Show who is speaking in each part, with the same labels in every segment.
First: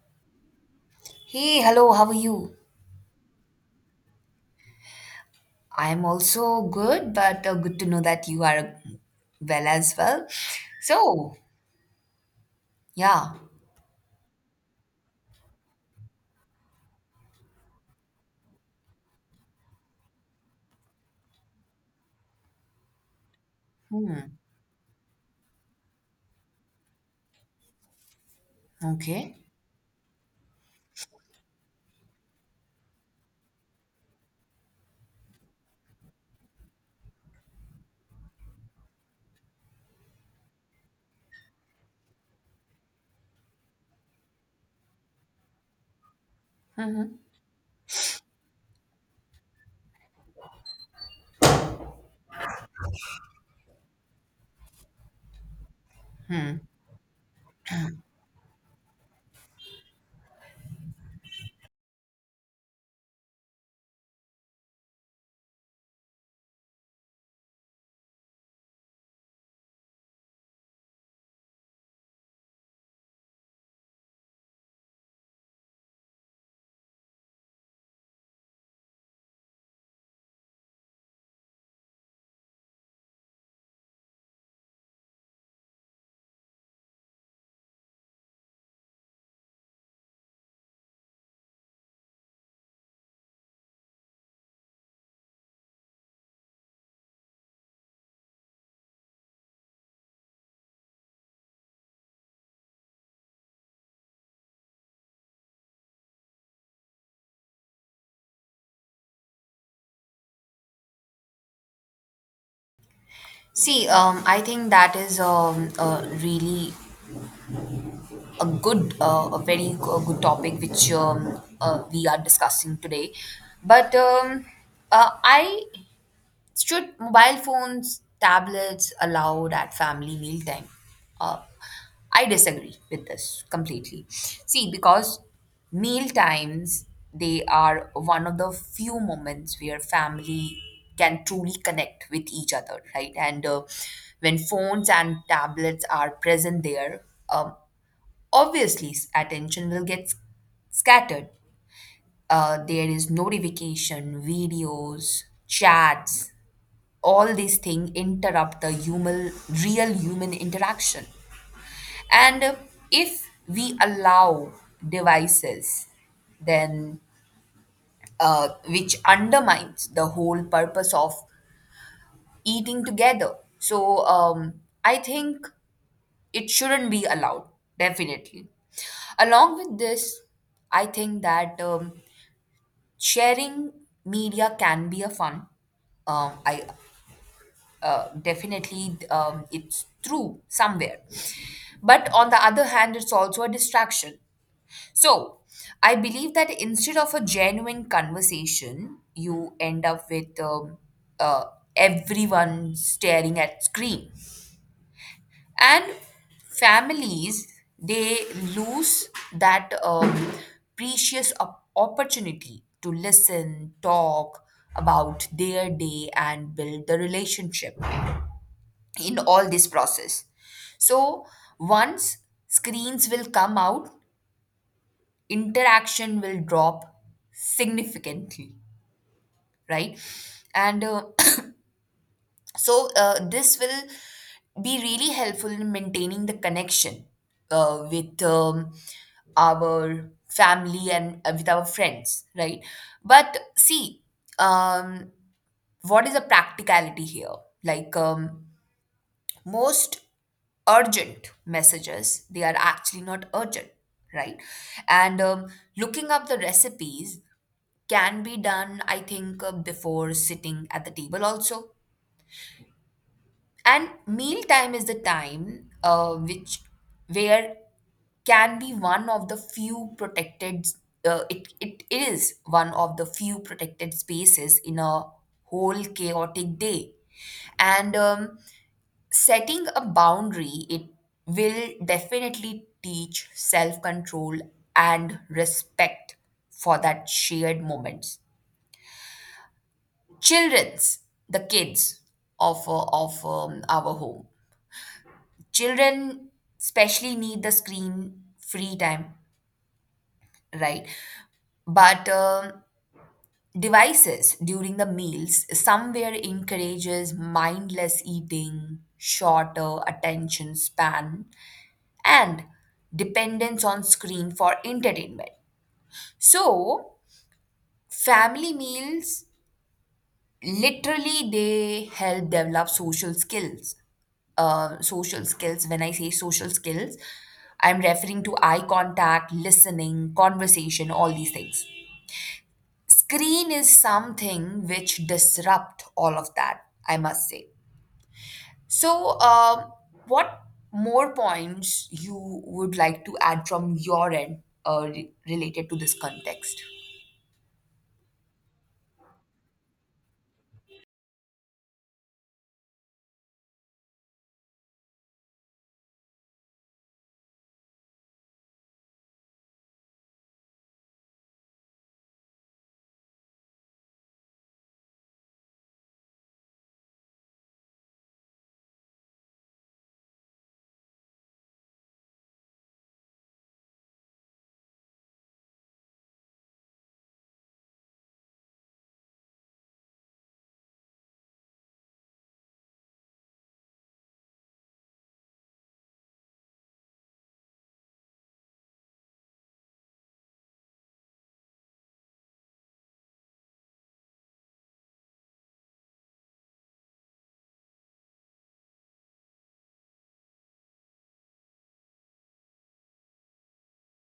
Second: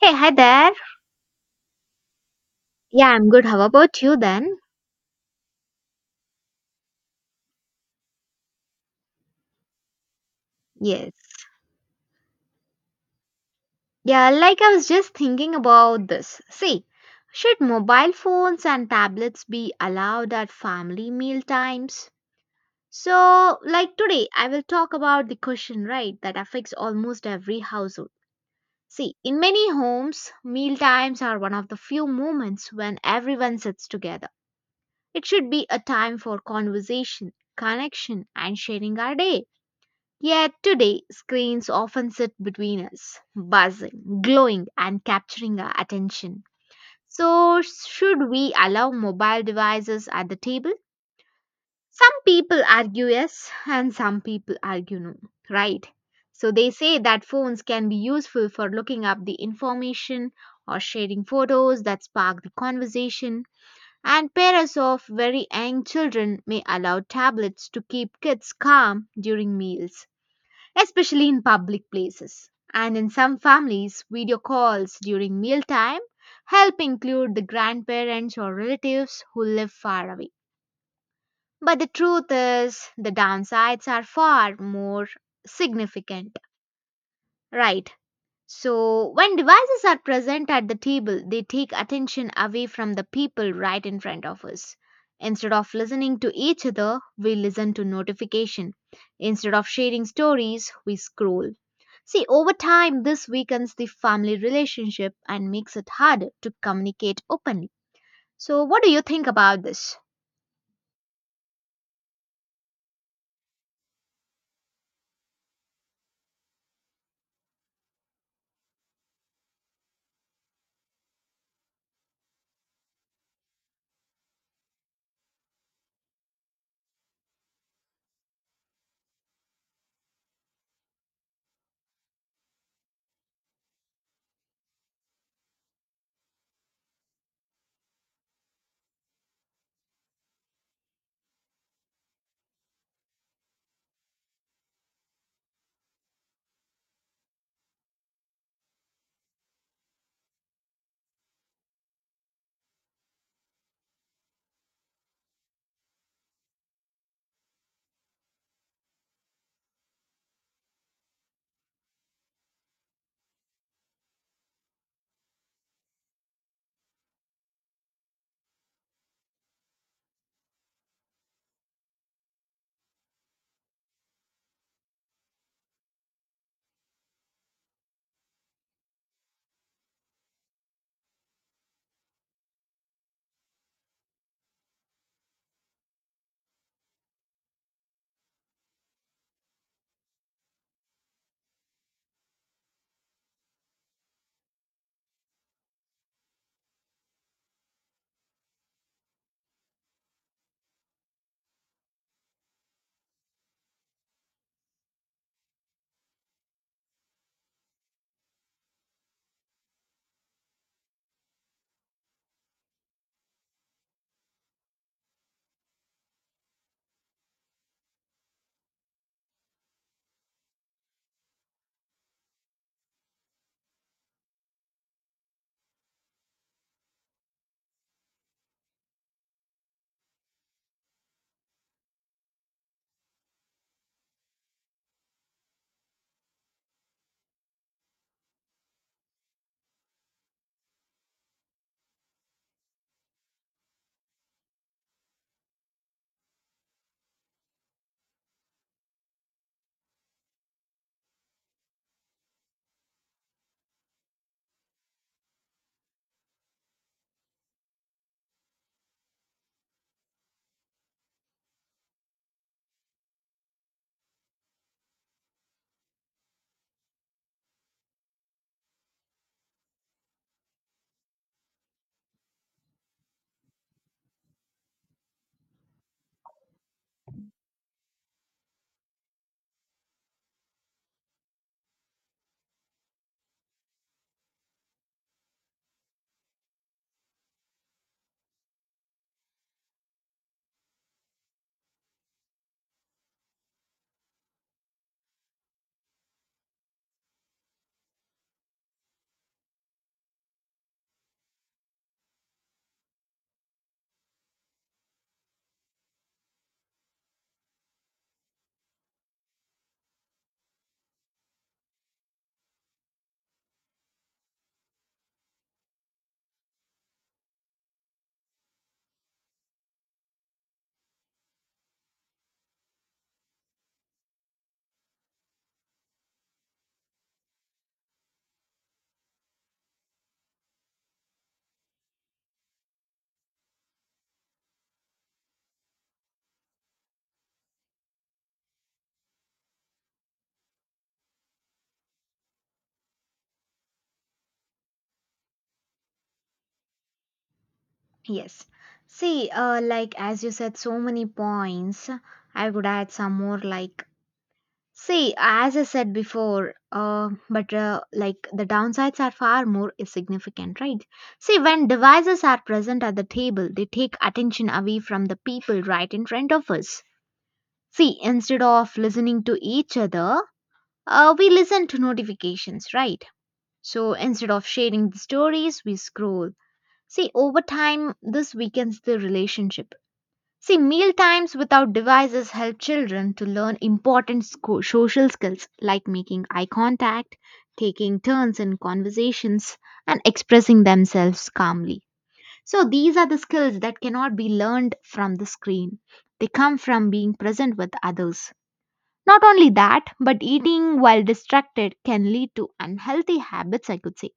Speaker 1: Hey, hi there.
Speaker 2: Hey, hello, how are you?
Speaker 1: Yeah, I'm good. How about you then?
Speaker 2: I'm also good, but good to know that you are well as well.
Speaker 1: Yes.
Speaker 2: So, yeah.
Speaker 1: Yeah, like I was just thinking about this. See, should mobile phones and tablets be allowed at family meal times? So, like today,
Speaker 2: Hmm.
Speaker 1: I will talk about the question, right, that affects almost every household. See,
Speaker 2: Okay.
Speaker 1: in many homes, meal times are one of the few moments when everyone sits together. It should be a time for conversation, connection, and sharing our day. Yet today, screens often sit between us, buzzing, glowing, and capturing our attention.
Speaker 2: Hmm.
Speaker 1: So, should we allow mobile devices at the table? Some people argue yes, and some people argue no, right? So, they say that phones can be useful for looking up the information or sharing photos that spark the conversation. And parents of very young children may allow tablets to keep kids calm during meals especially in public places. And in some families, video calls during mealtime help include the grandparents or relatives who live far away. But the truth is, the downsides are far more significant. Right, so, when devices are present at the table, they take attention away from the people right in front of us. Instead of listening to each other, we listen to notification. Instead of sharing stories, we scroll. See, over time, this weakens the family relationship and makes it harder to communicate openly. So, what do you think about this?
Speaker 2: See, I think that is a good, a very g- a good topic which we are discussing today. But I should mobile phones, tablets allowed at family mealtime? Uh, I disagree with this completely. See, because meal times, they are one of the few moments where family can truly connect with each other, right? And when phones and tablets are present there, um, obviously, attention will get scattered. There is notification, videos, chats, all these things interrupt the human real human interaction. And if we allow devices, then which undermines the whole purpose of eating together. So I think it shouldn't be allowed, definitely. Along with this, I think that sharing media can be a fun. I Definitely, it's true somewhere. But on the other hand, it's also a distraction. So I believe that instead of a genuine conversation, you end up with, uh, everyone staring at screen. And families, they lose that precious opportunity to listen, talk about their day, and build the relationship in all this process. So once screens will come out, interaction will drop significantly, right? And so this will be really helpful in maintaining the connection with our family and with our friends, right? But see, um, what is the practicality here? Like, most urgent messages, they are actually not urgent, right? And looking up the recipes can be done, I think, before sitting at the table also. And meal time is the time, which, where, can be one of the few protected. It, it is one of the few protected spaces in a whole chaotic day. And setting a boundary, it will definitely teach self control and respect for that shared moments. Children's The kids of our home, children especially need the screen free time, right? But devices during the meals somewhere encourages mindless eating, shorter attention span, and dependence on screen for entertainment. So family meals, literally, they help develop social skills. Social skills, when I say social skills, I'm referring to eye contact, listening, conversation, all these things. Screen is something which disrupt all of that, I must say. So, what more points you would like to add from your end related to this context?
Speaker 1: Yes. See, like as you said, so many points. I would add some more like. See, as I said before, but like the downsides are far more significant, right? See, when devices are present at the table, they take attention away from the people right in front of us. See, instead of listening to each other, we listen to notifications, right? So instead of sharing the stories, we scroll. See, over time, this weakens the relationship. See, meal times without devices help children to learn important social skills like making eye contact, taking turns in conversations, and expressing themselves calmly. So, these are the skills that cannot be learned from the screen. They come from being present with others. Not only that, but eating while distracted can lead to unhealthy habits, I could say.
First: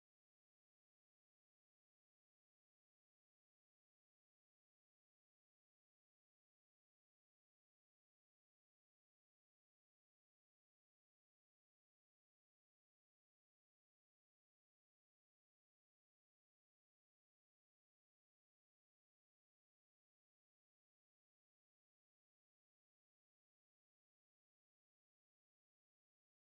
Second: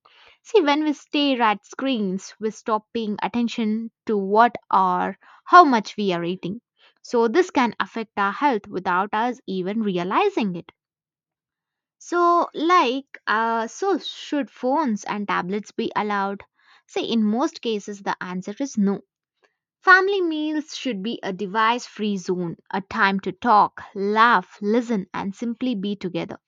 Speaker 1: See, when we stare at screens, we stop paying attention to what or how much we are eating. So, this can affect our health without us even realizing it. So, like, so should phones and tablets be allowed? See, in most cases, the answer is no. Family meals should be a device free zone, a time to talk, laugh, listen, and simply be together.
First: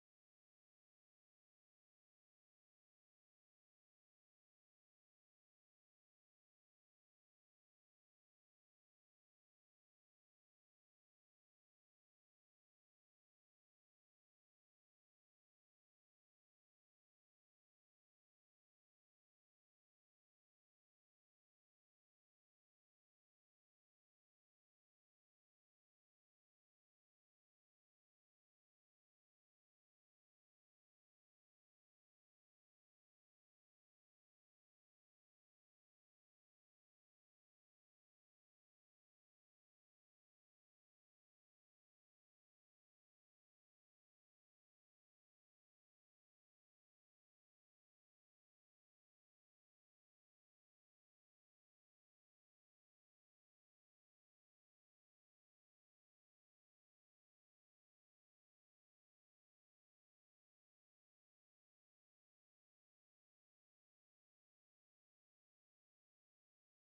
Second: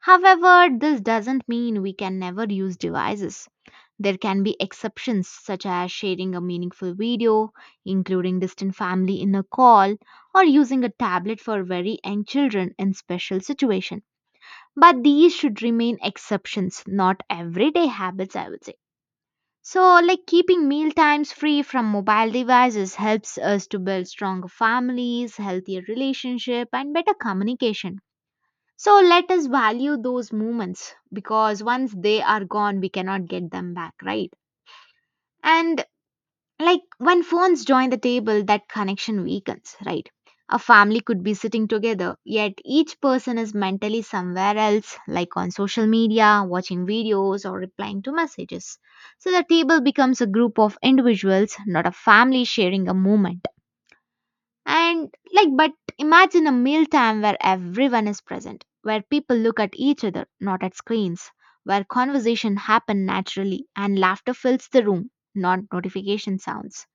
Speaker 1: However, this doesn't mean we can never use devices. There can be exceptions, such as sharing a meaningful video, including distant family in a call, or using a tablet for very young children in special situations. But these should remain exceptions, not everyday habits, I would say. So, like keeping meal times free from mobile devices helps us to build stronger families, healthier relationship, and better communication. So, let us value those moments because once they are gone, we cannot get them back, right? And like when phones join the table, that connection weakens, right? A family could be sitting together, yet each person is mentally somewhere else, like on social media, watching videos, or replying to messages. So the table becomes a group of individuals, not a family sharing a moment. And like, but imagine a mealtime where everyone is present, where people look at each other, not at screens, where conversation happen naturally and laughter fills the room, not notification sounds.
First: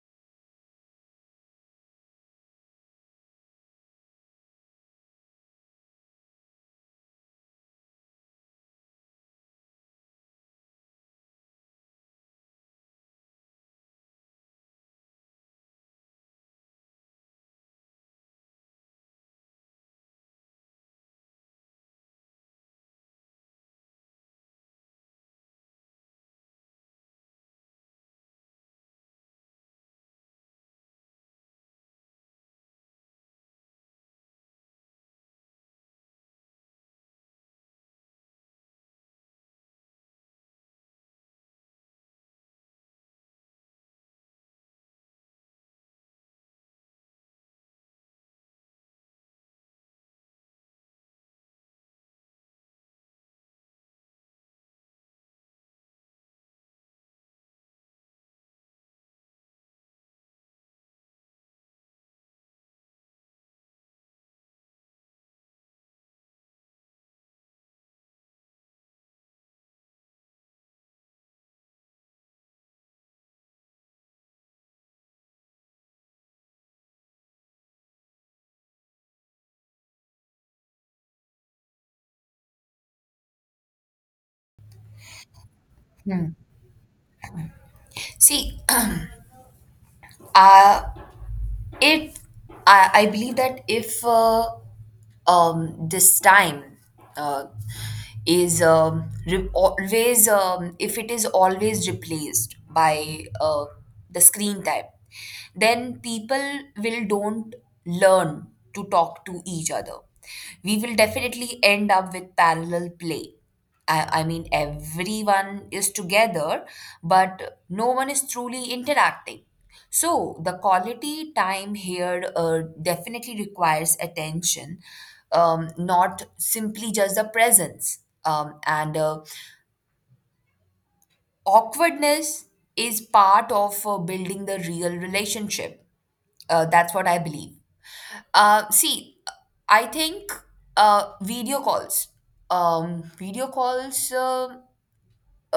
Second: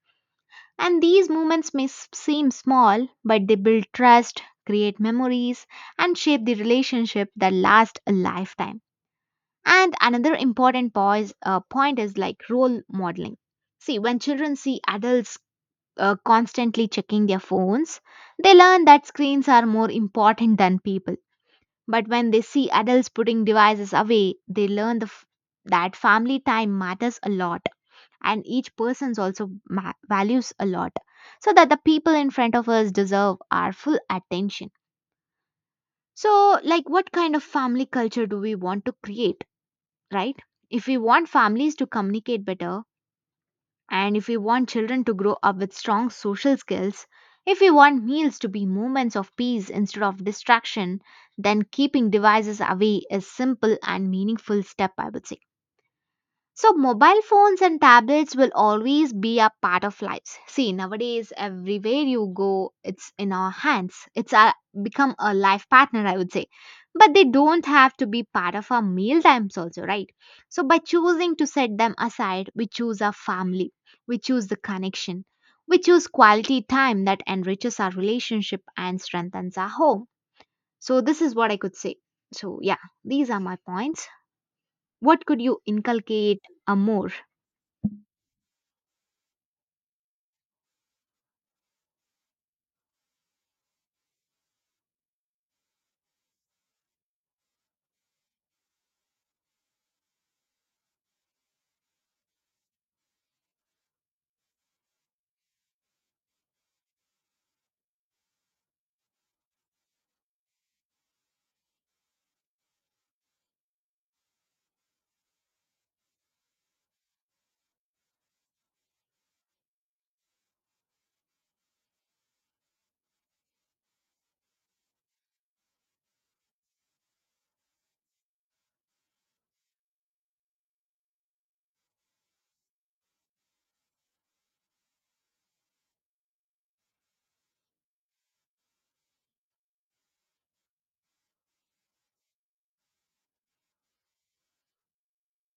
Speaker 1: And these moments may seem small, but they build trust, create memories, and shape the relationship that lasts a lifetime. And another important point is like role modeling. See, when children see adults constantly checking their phones, they learn that screens are more important than people. But when they see adults putting devices away, they learn that family time matters a lot, and each person's also values a lot, so that the people in front of us deserve our full attention. So, like, what kind of family culture do we want to create, right? If we want families to communicate better, and if we want children to grow up with strong social skills, if we want meals to be moments of peace instead of distraction, then keeping devices away is simple and meaningful step, I would say. So, mobile phones and tablets will always be a part of lives. See, nowadays, everywhere you go, it's in our hands. It's become a life partner, I would say. But they don't have to be part of our meal times, also, right? So, by choosing to set them aside, we choose our family, we choose the connection, we choose quality time that enriches our relationship and strengthens our home. So, this is what I could say. So, yeah, these are my points. What could you inculcate a more?
Speaker 2: See, uh, it I believe that if this time, uh, is, always, if it is always replaced by the screen time, then people will don't learn to talk to each other. We will definitely end up with parallel play. I mean, everyone is together, but no one is truly interacting. So, the quality time here definitely requires attention, not simply just the presence. And awkwardness is part of building the real relationship. That's what I believe. See, I think, video calls. Video calls,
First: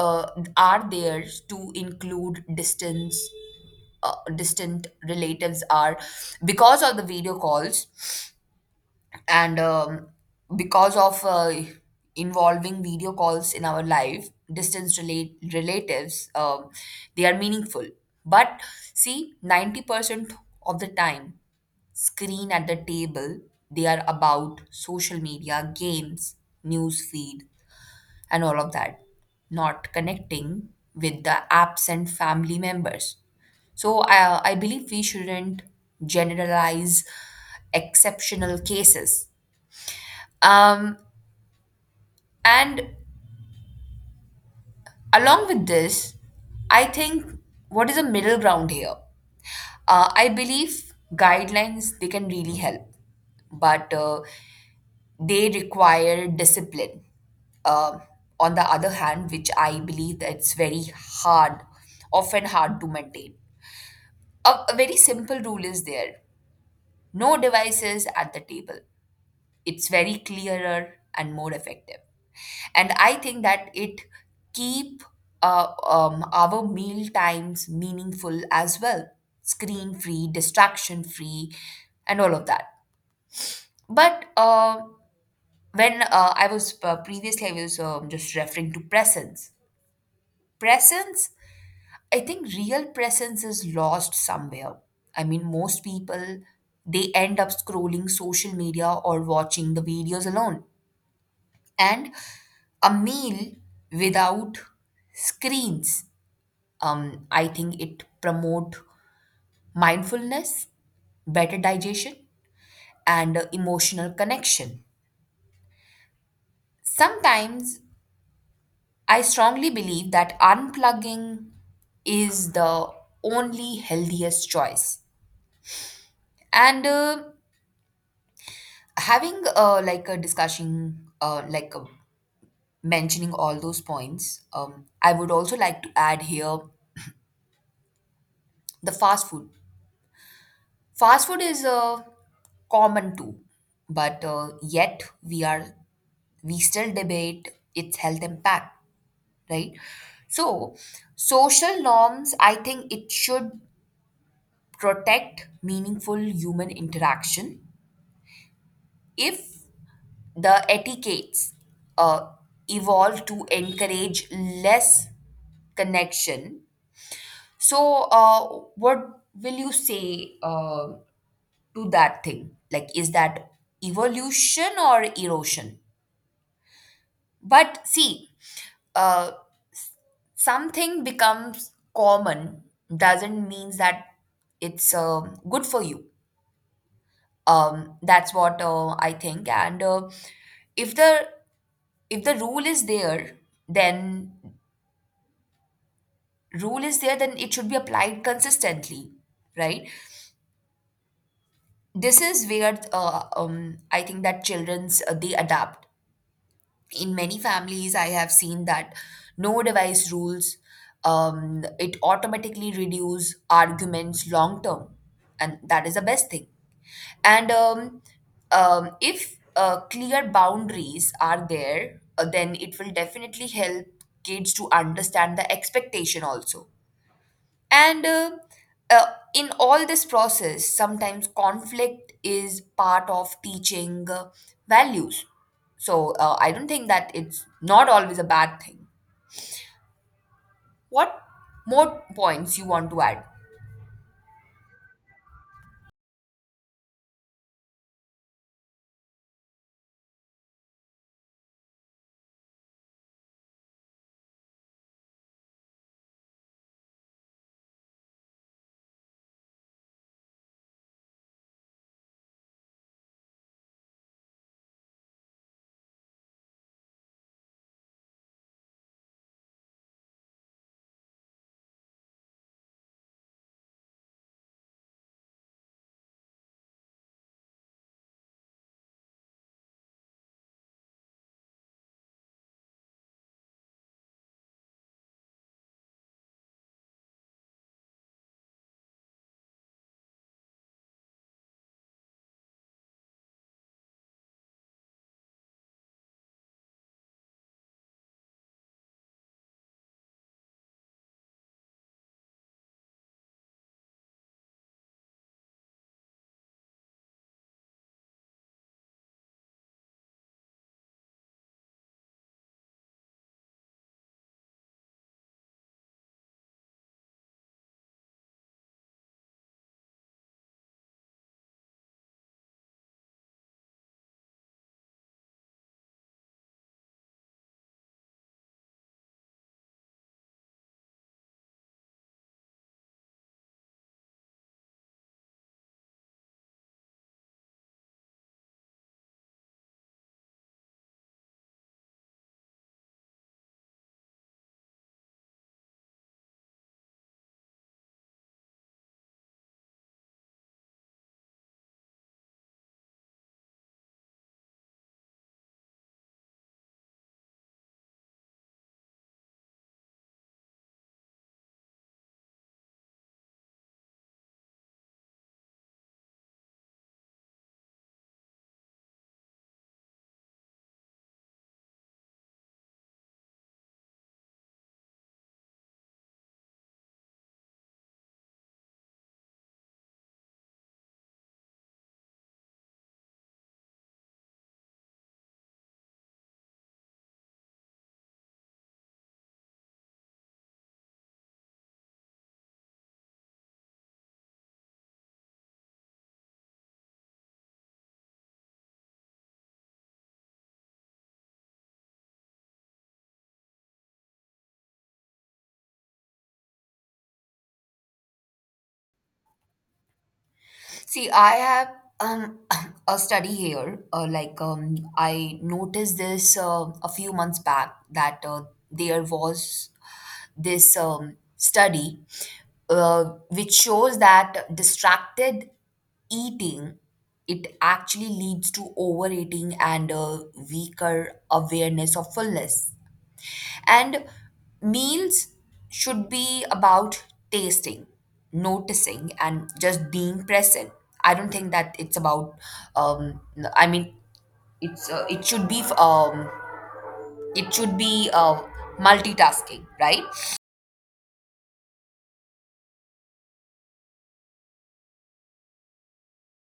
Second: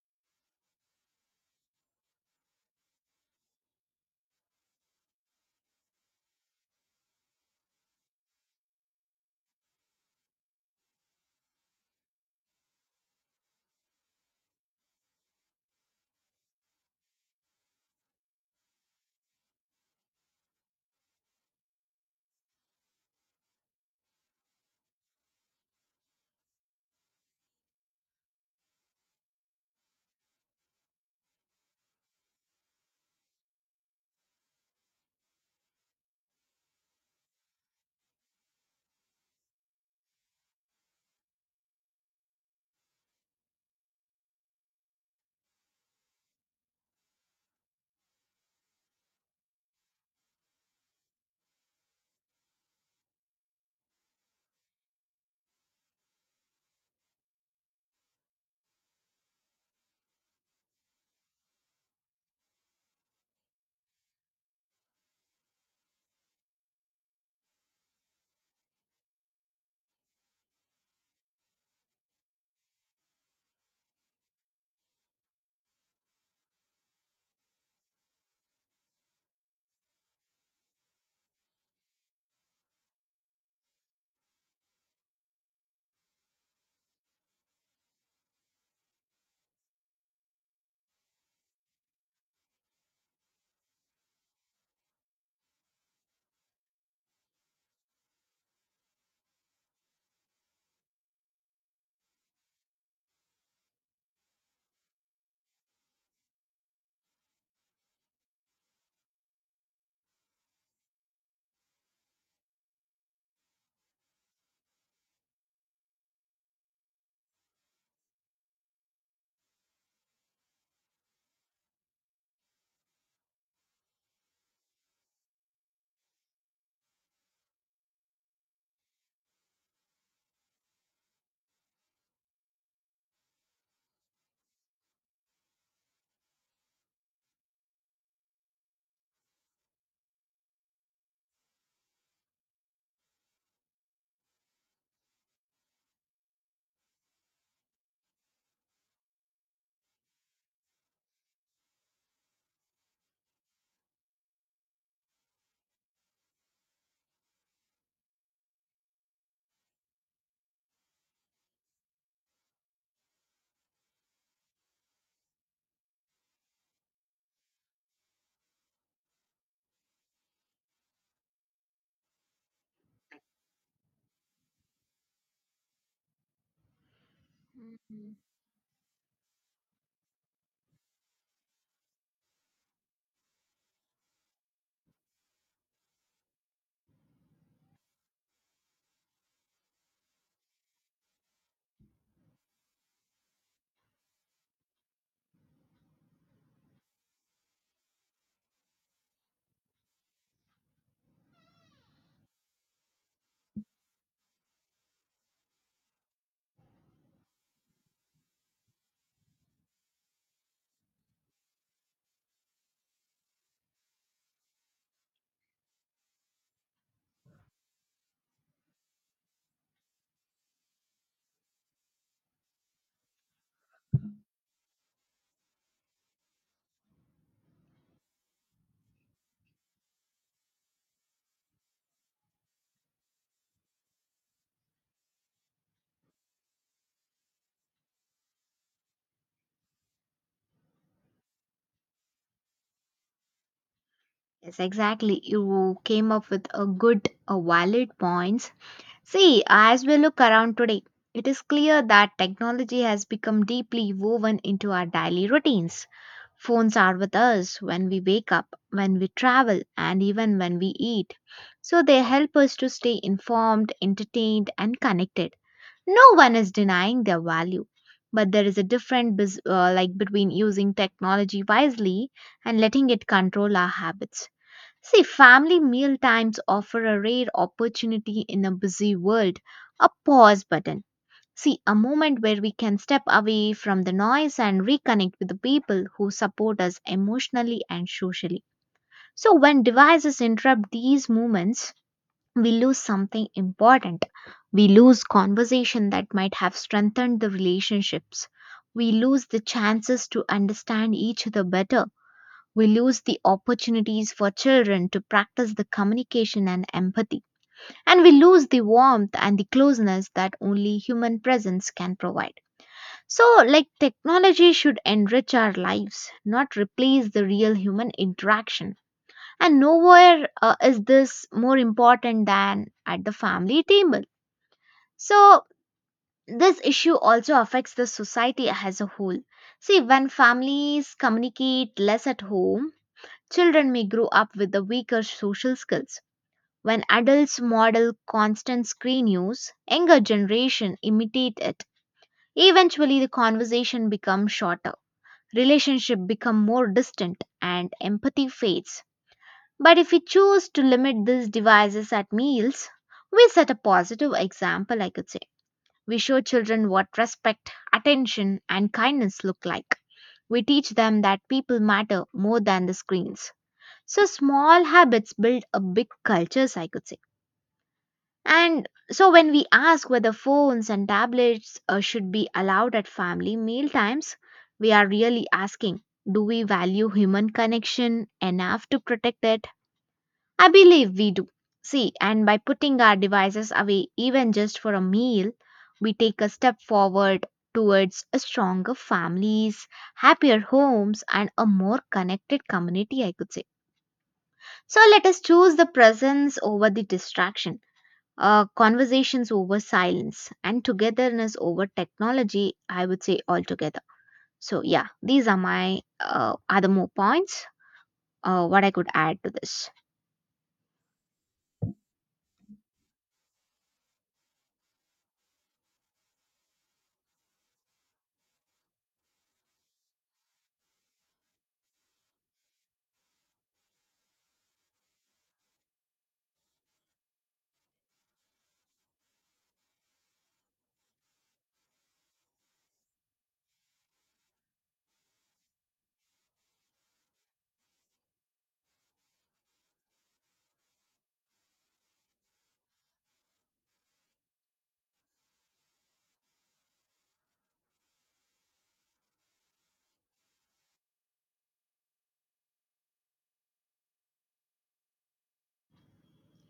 Speaker 2: uh, are there to include distance distant relatives, are because of the video calls, and because of involving video calls in our life, distance relate relatives, they are meaningful. But see, 90% of the time, screen at the table, they are about social media, games, news feed, and all of that, not connecting with the absent family members. So I believe we shouldn't generalize exceptional cases. Um, and Along with this, I think, what is a middle ground here? I believe guidelines, they can really help, but they require discipline. Um on the other hand, which I believe that it's very hard, often hard to maintain. A very simple rule is there: no devices at the table. It's very clearer and more effective, and I think that it keep our meal times meaningful as well, screen free, distraction free, and all of that. But when I was previously, I was just referring to presence. Presence, I think, real presence is lost somewhere. I mean, most people, they end up scrolling social media or watching the videos alone. And a meal without screens, I think it promote mindfulness, better digestion, and emotional connection. Sometimes I strongly believe that unplugging is the only healthiest choice. And having like a discussion, mentioning all those points, I would also like to add here: the fast food is common too, but yet we still debate its health impact, right? So, social norms, I think it should protect meaningful human interaction if the etiquettes uh, evolve to encourage less connection. So, what will you say to that thing? Like, is that evolution or erosion? But
Speaker 1: Mhm.
Speaker 2: see, uh, something becomes common doesn't mean that it's good for you. That's what I think. And if the, if the rule is there, then, rule is there, then it should be applied consistently, right? This is where I think that children's, they adapt. In many families I have seen that no device rules, it automatically reduce arguments long term, and that is the best thing. And if clear boundaries are there, then it will definitely help kids to understand the expectation also. And uh, in all this process, sometimes conflict is part of teaching values. So I don't think that it's not always a bad thing. What more points you want to add?
Speaker 1: Yes, exactly. You came up with a good, a valid points. See, as we look around today, it is clear that technology has become deeply woven into our daily routines. Phones are with us when we wake up, when we travel, and even when we eat. So they help us to stay informed, entertained, and connected. No one is denying their value, but there is a different like between using technology wisely and letting it control our habits. See, family meal times offer a rare opportunity in a busy world, a pause button. See, a moment where we can step away from the noise and reconnect with the people who support us emotionally and socially. So, when devices interrupt these moments, we lose something important. We lose conversation that might have strengthened the relationships. We lose the chances to understand each other better. We lose the opportunities for children to practice the communication and empathy. And we lose the warmth and the closeness that only human presence can provide. So, like, technology should enrich our lives, not replace the real human interaction. And nowhere is this more important than at the family table. So, this issue also affects the society as a whole. See, when families communicate less at home, children may grow up with the weaker social skills. When adults model constant screen use, younger generation imitate it. Eventually the conversation becomes shorter, relationship become more distant and empathy fades. But if we choose to limit these devices at meals, we set a positive example, I could say. We show children what respect, attention, and kindness look like. We teach them that people matter more than the screens. So small habits build a big cultures, I could say. And so when we ask whether phones and tablets should be allowed at family meal times, we are really asking, do we value human connection enough to protect it? I believe we do. See, and by putting our devices away even just for a meal, we take a step forward towards a stronger families, happier homes and a more connected community, I could say. So let us choose the presence over the distraction, conversations over silence, and togetherness over technology, I would say altogether. So, yeah, these are my other more points, what I could add to this.
Speaker 2: See, I have um, a study here. Like, I noticed this a few months back, that there was this study, which shows that distracted eating, it actually leads to overeating and a weaker awareness of fullness. And meals should be about tasting, noticing, and just being present. I don't think that it's about. Um, I mean, it's uh, it should be um, it should be multitasking, right?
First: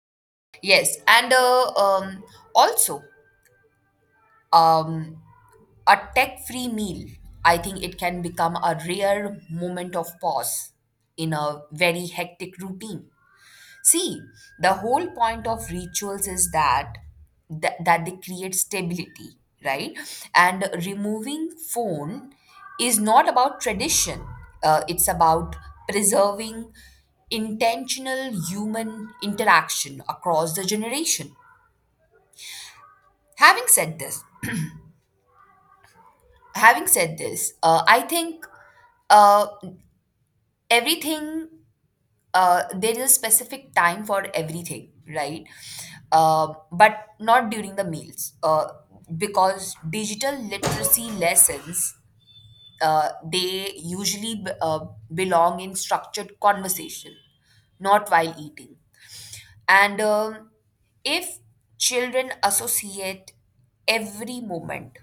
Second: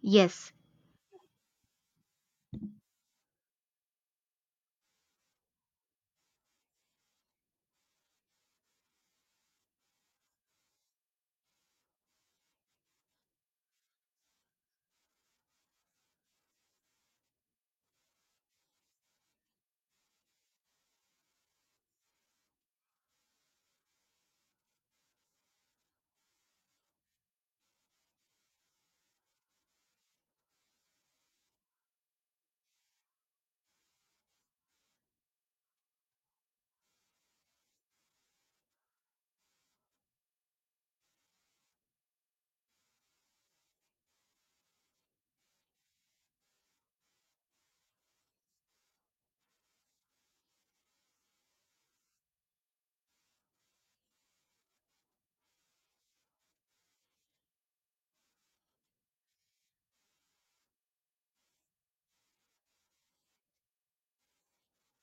Speaker 1: Yes,
Speaker 2: Yes, and also, um, a tech-free meal. I think it can become a rare moment of pause in a very hectic routine. See, the whole point of rituals is that that they create stability, right? And removing phone is not about tradition. It's about preserving intentional human interaction across the generation. Having said this, having said this, I think uh, everything, there is a specific time for everything, right? But not during the meals, because digital literacy lessons, they usually belong in structured conversation, not while eating. And if children associate every moment,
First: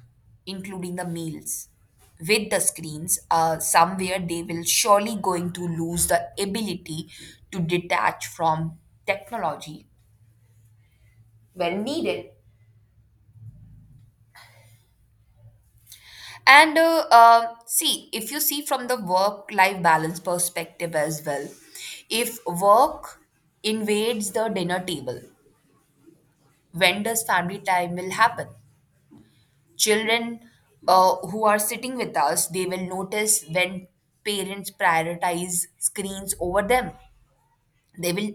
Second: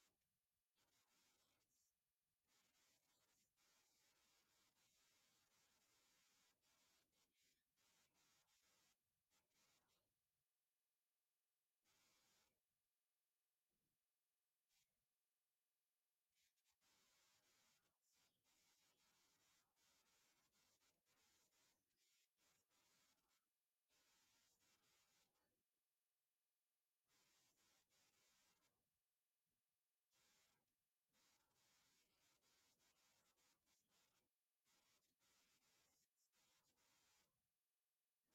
Speaker 2: including the meals, with the screens, somewhere they will surely going to lose the ability to detach from technology when needed. And see, if you see from the work life balance perspective as well, if work invades the dinner table, when does family time will happen? Children, who are sitting with us, they will notice when parents prioritize screens over them. they will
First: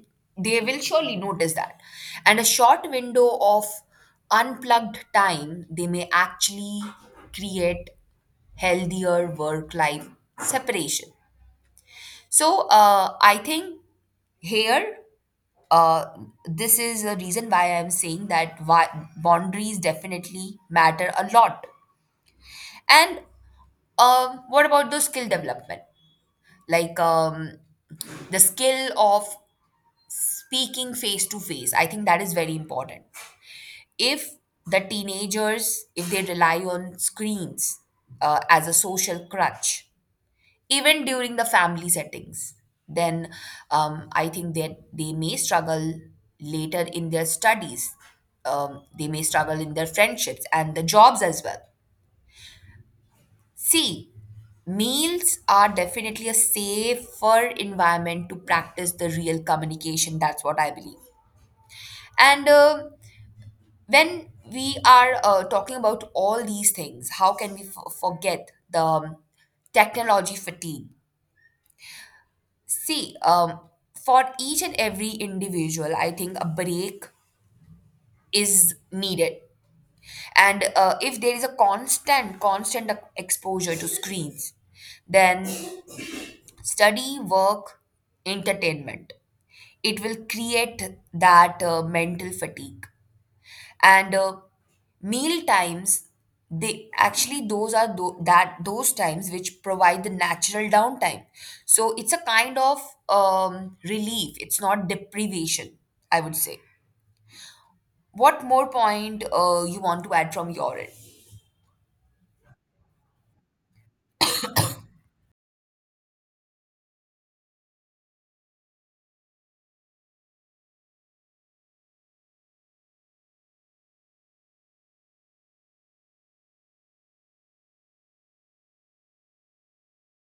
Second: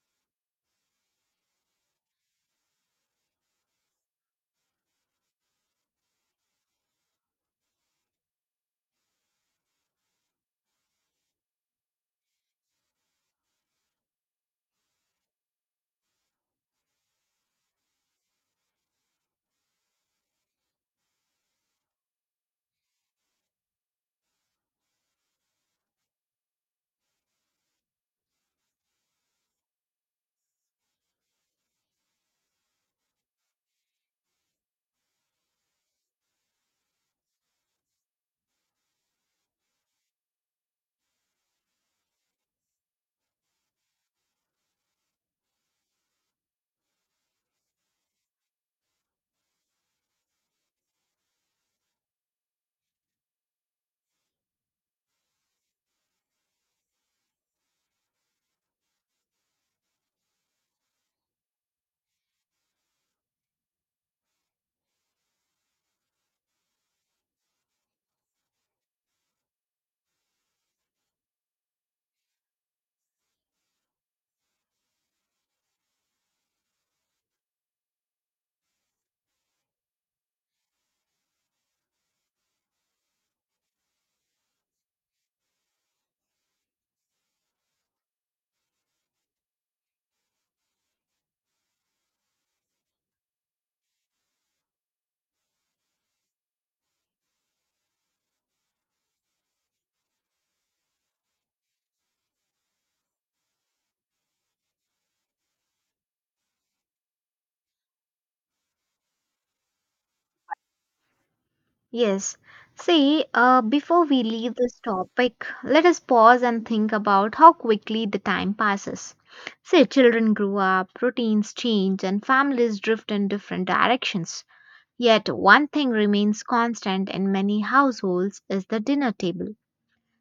Speaker 2: they will surely notice that. And a short window of unplugged time, they may actually create healthier work life separation. So I think here, uh, this is the reason why I'm saying that, why boundaries definitely matter a lot. And what about those skill development, like, the skill of speaking face to face? I think that is very important. If the teenagers, if they rely on screens as a social crutch even during the family settings, then I think that they may struggle later in their studies. They may struggle in their friendships and the jobs as well. See, meals are definitely a safer environment to practice the real communication. That's what I believe. And when we are talking about all these things, how can we forget the technology fatigue? See, for each and every individual, I think a break is needed. And if there is a constant, constant exposure to screens, then study, work, entertainment, it will create that mental fatigue. And meal times, they actually, those are tho- that those times which provide the natural downtime. So it's a kind of, relief, it's not deprivation, I would say. What more point you want to add from your end?
Speaker 1: yes. See, before we leave this topic, let us pause and think about how quickly the time passes. Say, children grow up, routines change, and families drift in different directions. Yet one thing remains constant in many households is the dinner table.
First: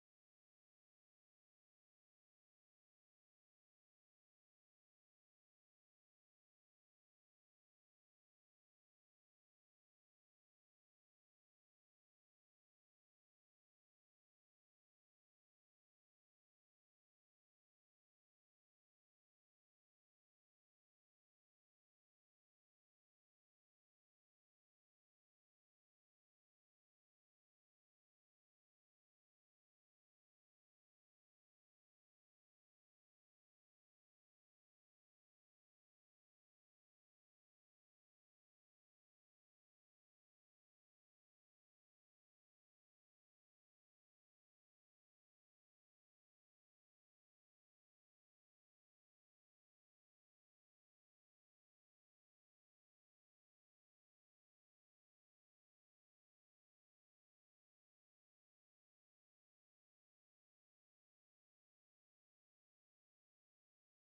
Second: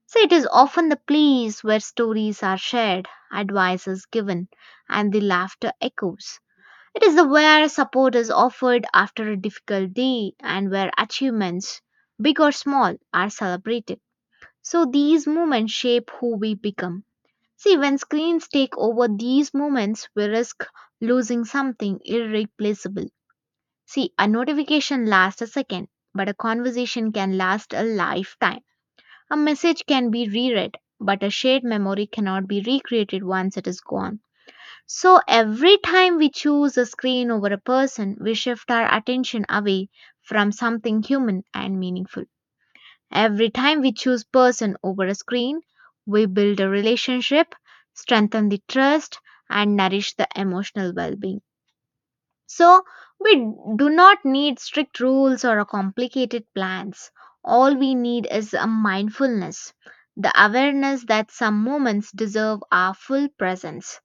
Speaker 1: So it is often the place where stories are shared, advice is given, and the laughter echoes. It is the where support is offered after a difficult day and where achievements, big or small, are celebrated. So these moments shape who we become. See, when screens take over these moments, we risk losing something irreplaceable. See, a notification lasts a second, but a conversation can last a lifetime. A message can be reread, but a shared memory cannot be recreated once it is gone. So, every time we choose a screen over a person, we shift our attention away from something human and meaningful. Every time we choose person over a screen, we build a relationship, strengthen the trust, and nourish the emotional well being. So, we do not need strict rules or a complicated plans. All we need is a mindfulness, the awareness that some moments deserve our full presence.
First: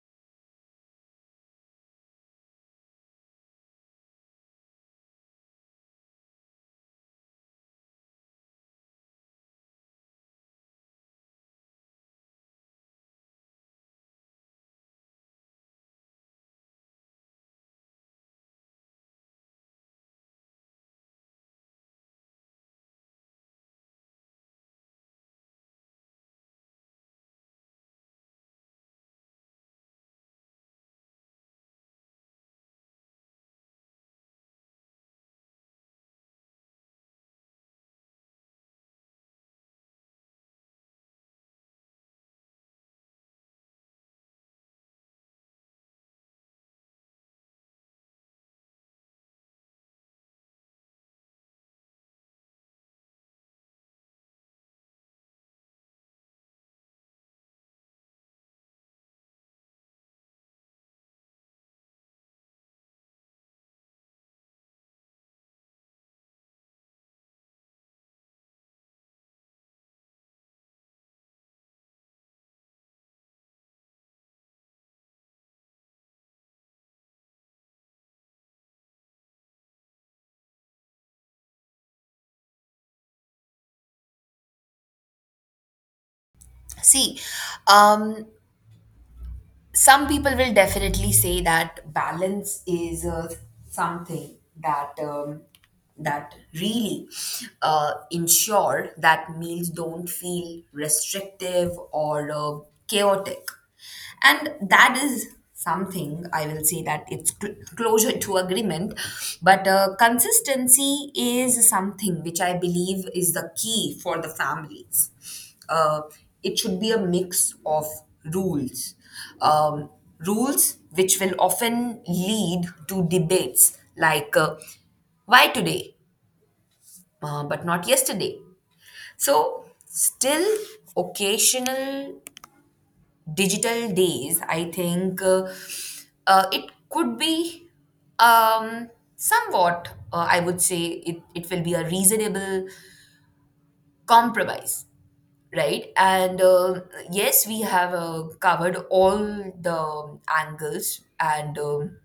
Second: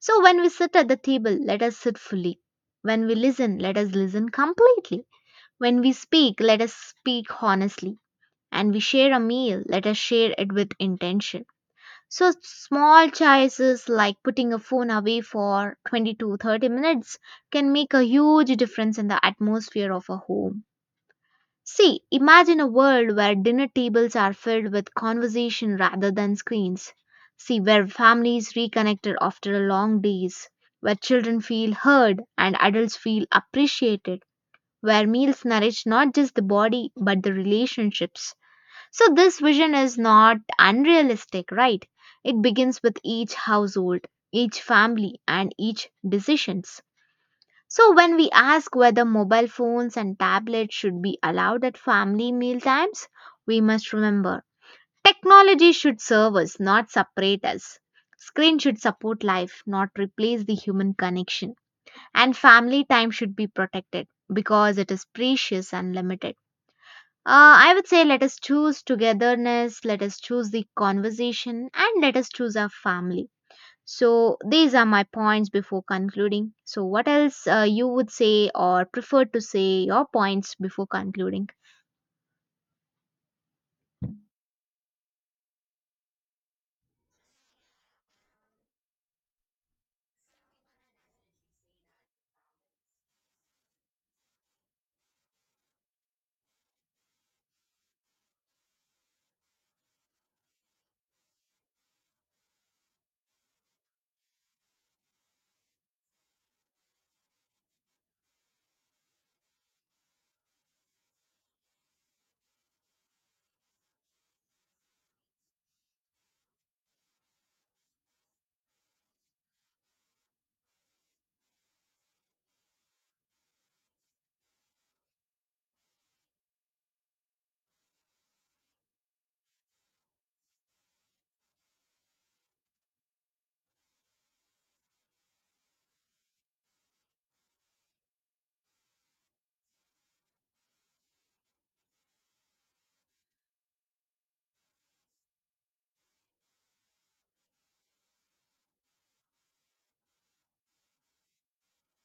Speaker 1: So, when we sit at the table, let us sit fully. When we listen, let us listen completely. When we speak, let us speak honestly. And we share a meal, let us share it with intention. So small choices like putting a phone away for 20 to 30 minutes can make a huge difference in the atmosphere of a home. See, imagine a world where dinner tables are filled with conversation rather than screens. See, where families reconnected after a long days, where children feel heard and adults feel appreciated, where meals nourish not just the body but the relationships. So, this vision is not unrealistic, right? It begins with each household, each family, and each decisions. So, when we ask whether mobile phones and tablets should be allowed at family meal times, we must remember technology should serve us, not separate us. Screen should support life, not replace the human connection. And family time should be protected because it is precious and limited. I would say let us choose togetherness, let us choose the conversation, and let us choose our family. So these are my points before concluding. So what else you would say or prefer to say your points before concluding?
Speaker 2: See, um some people will definitely say that balance is something, that um, that really ensure that meals don't feel restrictive or chaotic, and that is something I will say that it's closure to agreement. But consistency is something which I believe is the key for the families. uh, it should be a mix of rules. Um, Rules which will often lead to debates, like, why today, but not yesterday. So, still occasional digital days, I think, it could be um, somewhat, I would say, it will be a reasonable compromise. Right? And yes, we have covered all the angles. And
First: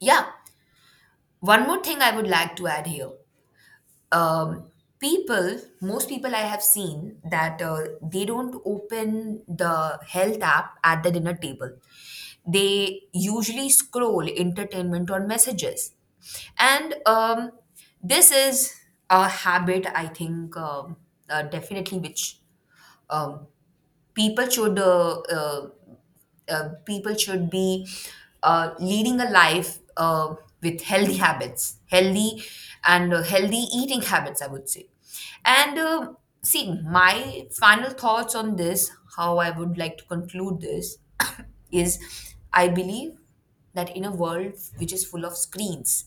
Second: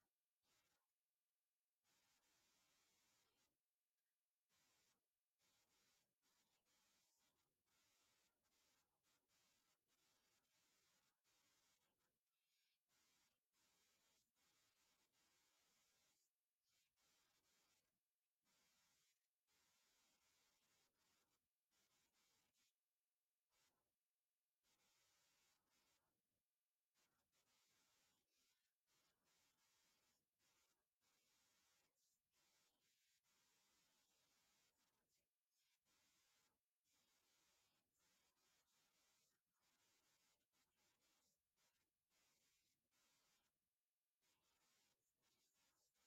Speaker 2: yeah, one more thing I would like to add here. Um, Most people I have seen that they don't open the health app at the dinner table. They usually scroll entertainment or messages. And this is a habit, I think, definitely, which, um, people should uh, uh, people should be leading a life with healthy habits, healthy eating habits, I would say. And see, my final thoughts on this, how I would like to conclude this, is, I believe that in a world which is full of screens,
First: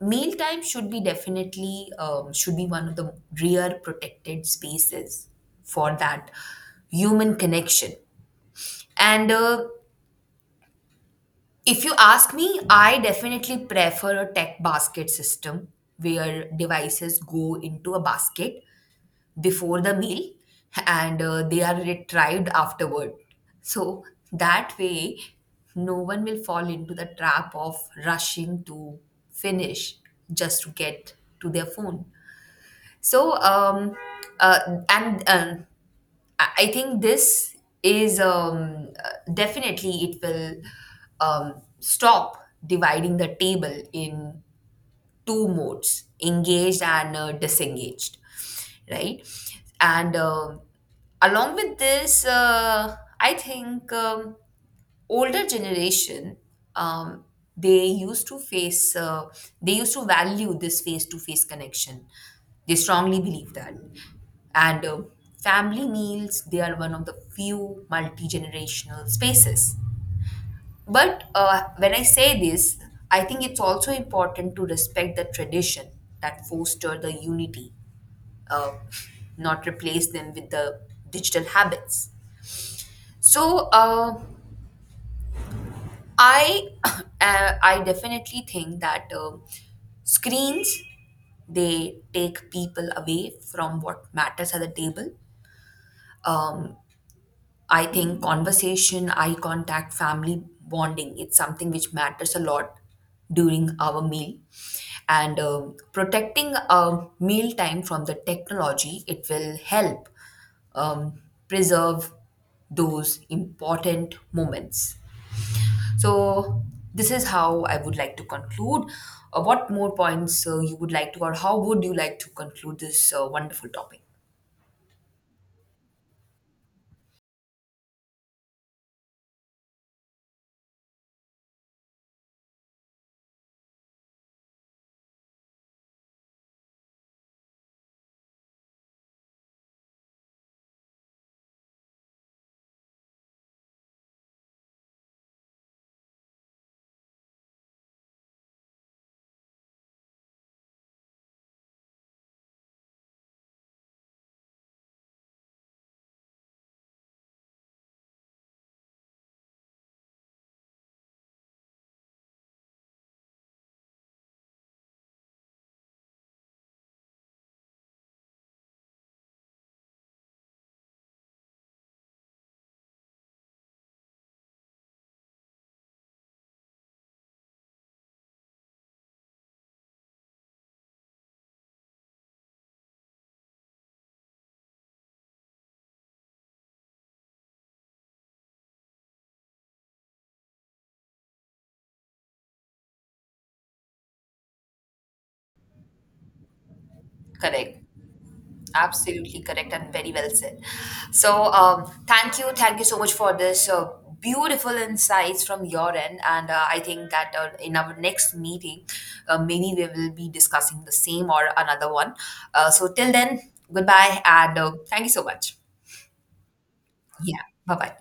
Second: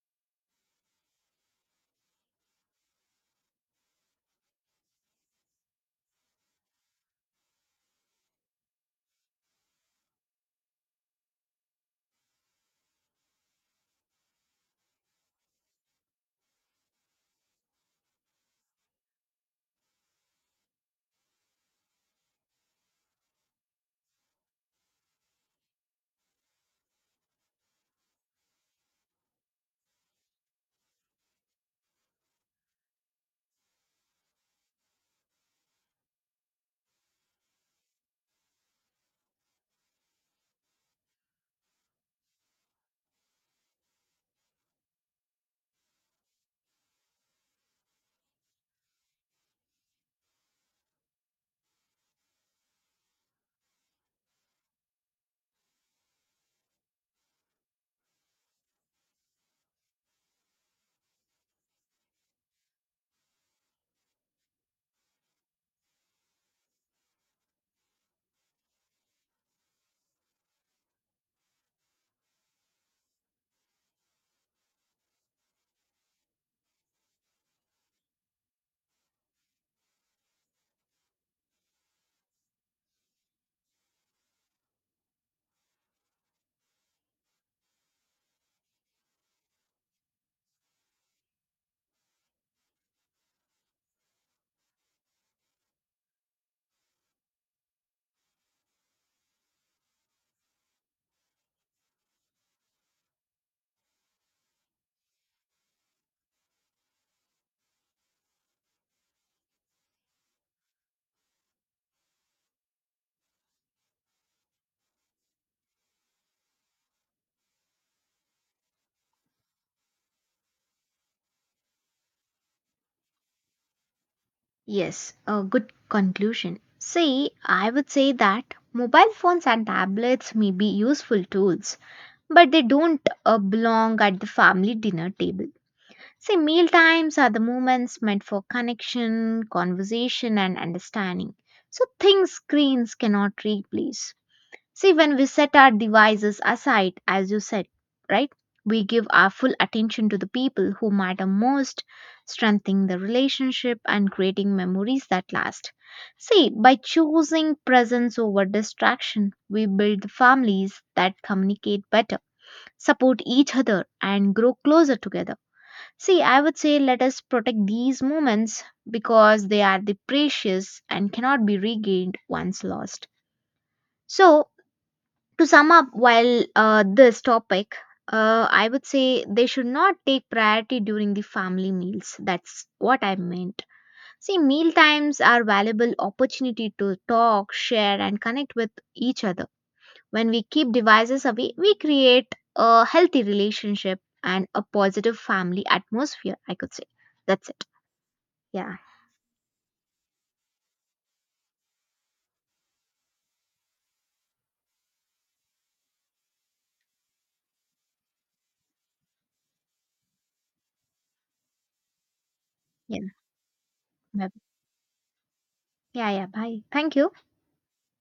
Speaker 2: mealtime should be definitely, should be one of the rare protected spaces for that human connection. And if you ask me, I definitely prefer a tech basket system where devices go into a basket before the meal, and they are retrieved afterward. So that way, no one will fall into the trap of rushing to finish just to get to their phone. So, uh, and I think this is, definitely it will um, stop dividing the table in two modes, engaged and disengaged, right? And along with this, I think. Older generation, um, they used to value this face to face connection. They strongly believe that, and family meals, they are one of the few multi-generational spaces. But when I say this, I think it's also important to respect the tradition that foster the unity, uh, not replace them with the digital habits. So I I definitely think that screens, they take people away from what matters at the table. Um, I think conversation, eye contact, family bonding, it's something which matters a lot during our meal. And protecting, meal time from the technology, it will help um, preserve those important moments. So, this is how I would like to conclude. What more points, you would like to, or how would you like to conclude this wonderful topic?
Speaker 1: Yes, a good conclusion. See, I would say that mobile phones and tablets may be useful tools, but they don't belong at the family dinner table. See, meal times are the moments meant for connection, conversation, and understanding. So, things screens cannot replace. See, when we set our devices aside, as you said, right, we give our full attention to the people who matter most, strengthening the relationship and creating memories that last. See, by choosing presence over distraction, we build families that communicate better, support each other, and grow closer together. See, I would say let us protect these moments because they are the precious and cannot be regained once lost. So, to sum up, while this topic, I would say they should not take priority during the family meals. That's what I meant. See, meal times are valuable opportunity to talk, share, and connect with each other. When we keep devices away, we create a healthy relationship and a positive family atmosphere. I could say that's it.
Speaker 2: Correct.
Speaker 1: Yeah,
Speaker 2: Absolutely correct and very well said. So, thank you so much for this beautiful insights from your end, and I think that in our next meeting, maybe we will be discussing the same or another one. So,
Speaker 1: yeah.
Speaker 2: till then, goodbye,
Speaker 1: Bye.
Speaker 2: and thank you so much.
Speaker 1: Yeah, yeah. Bye. Thank you.
Speaker 2: Yeah, bye bye.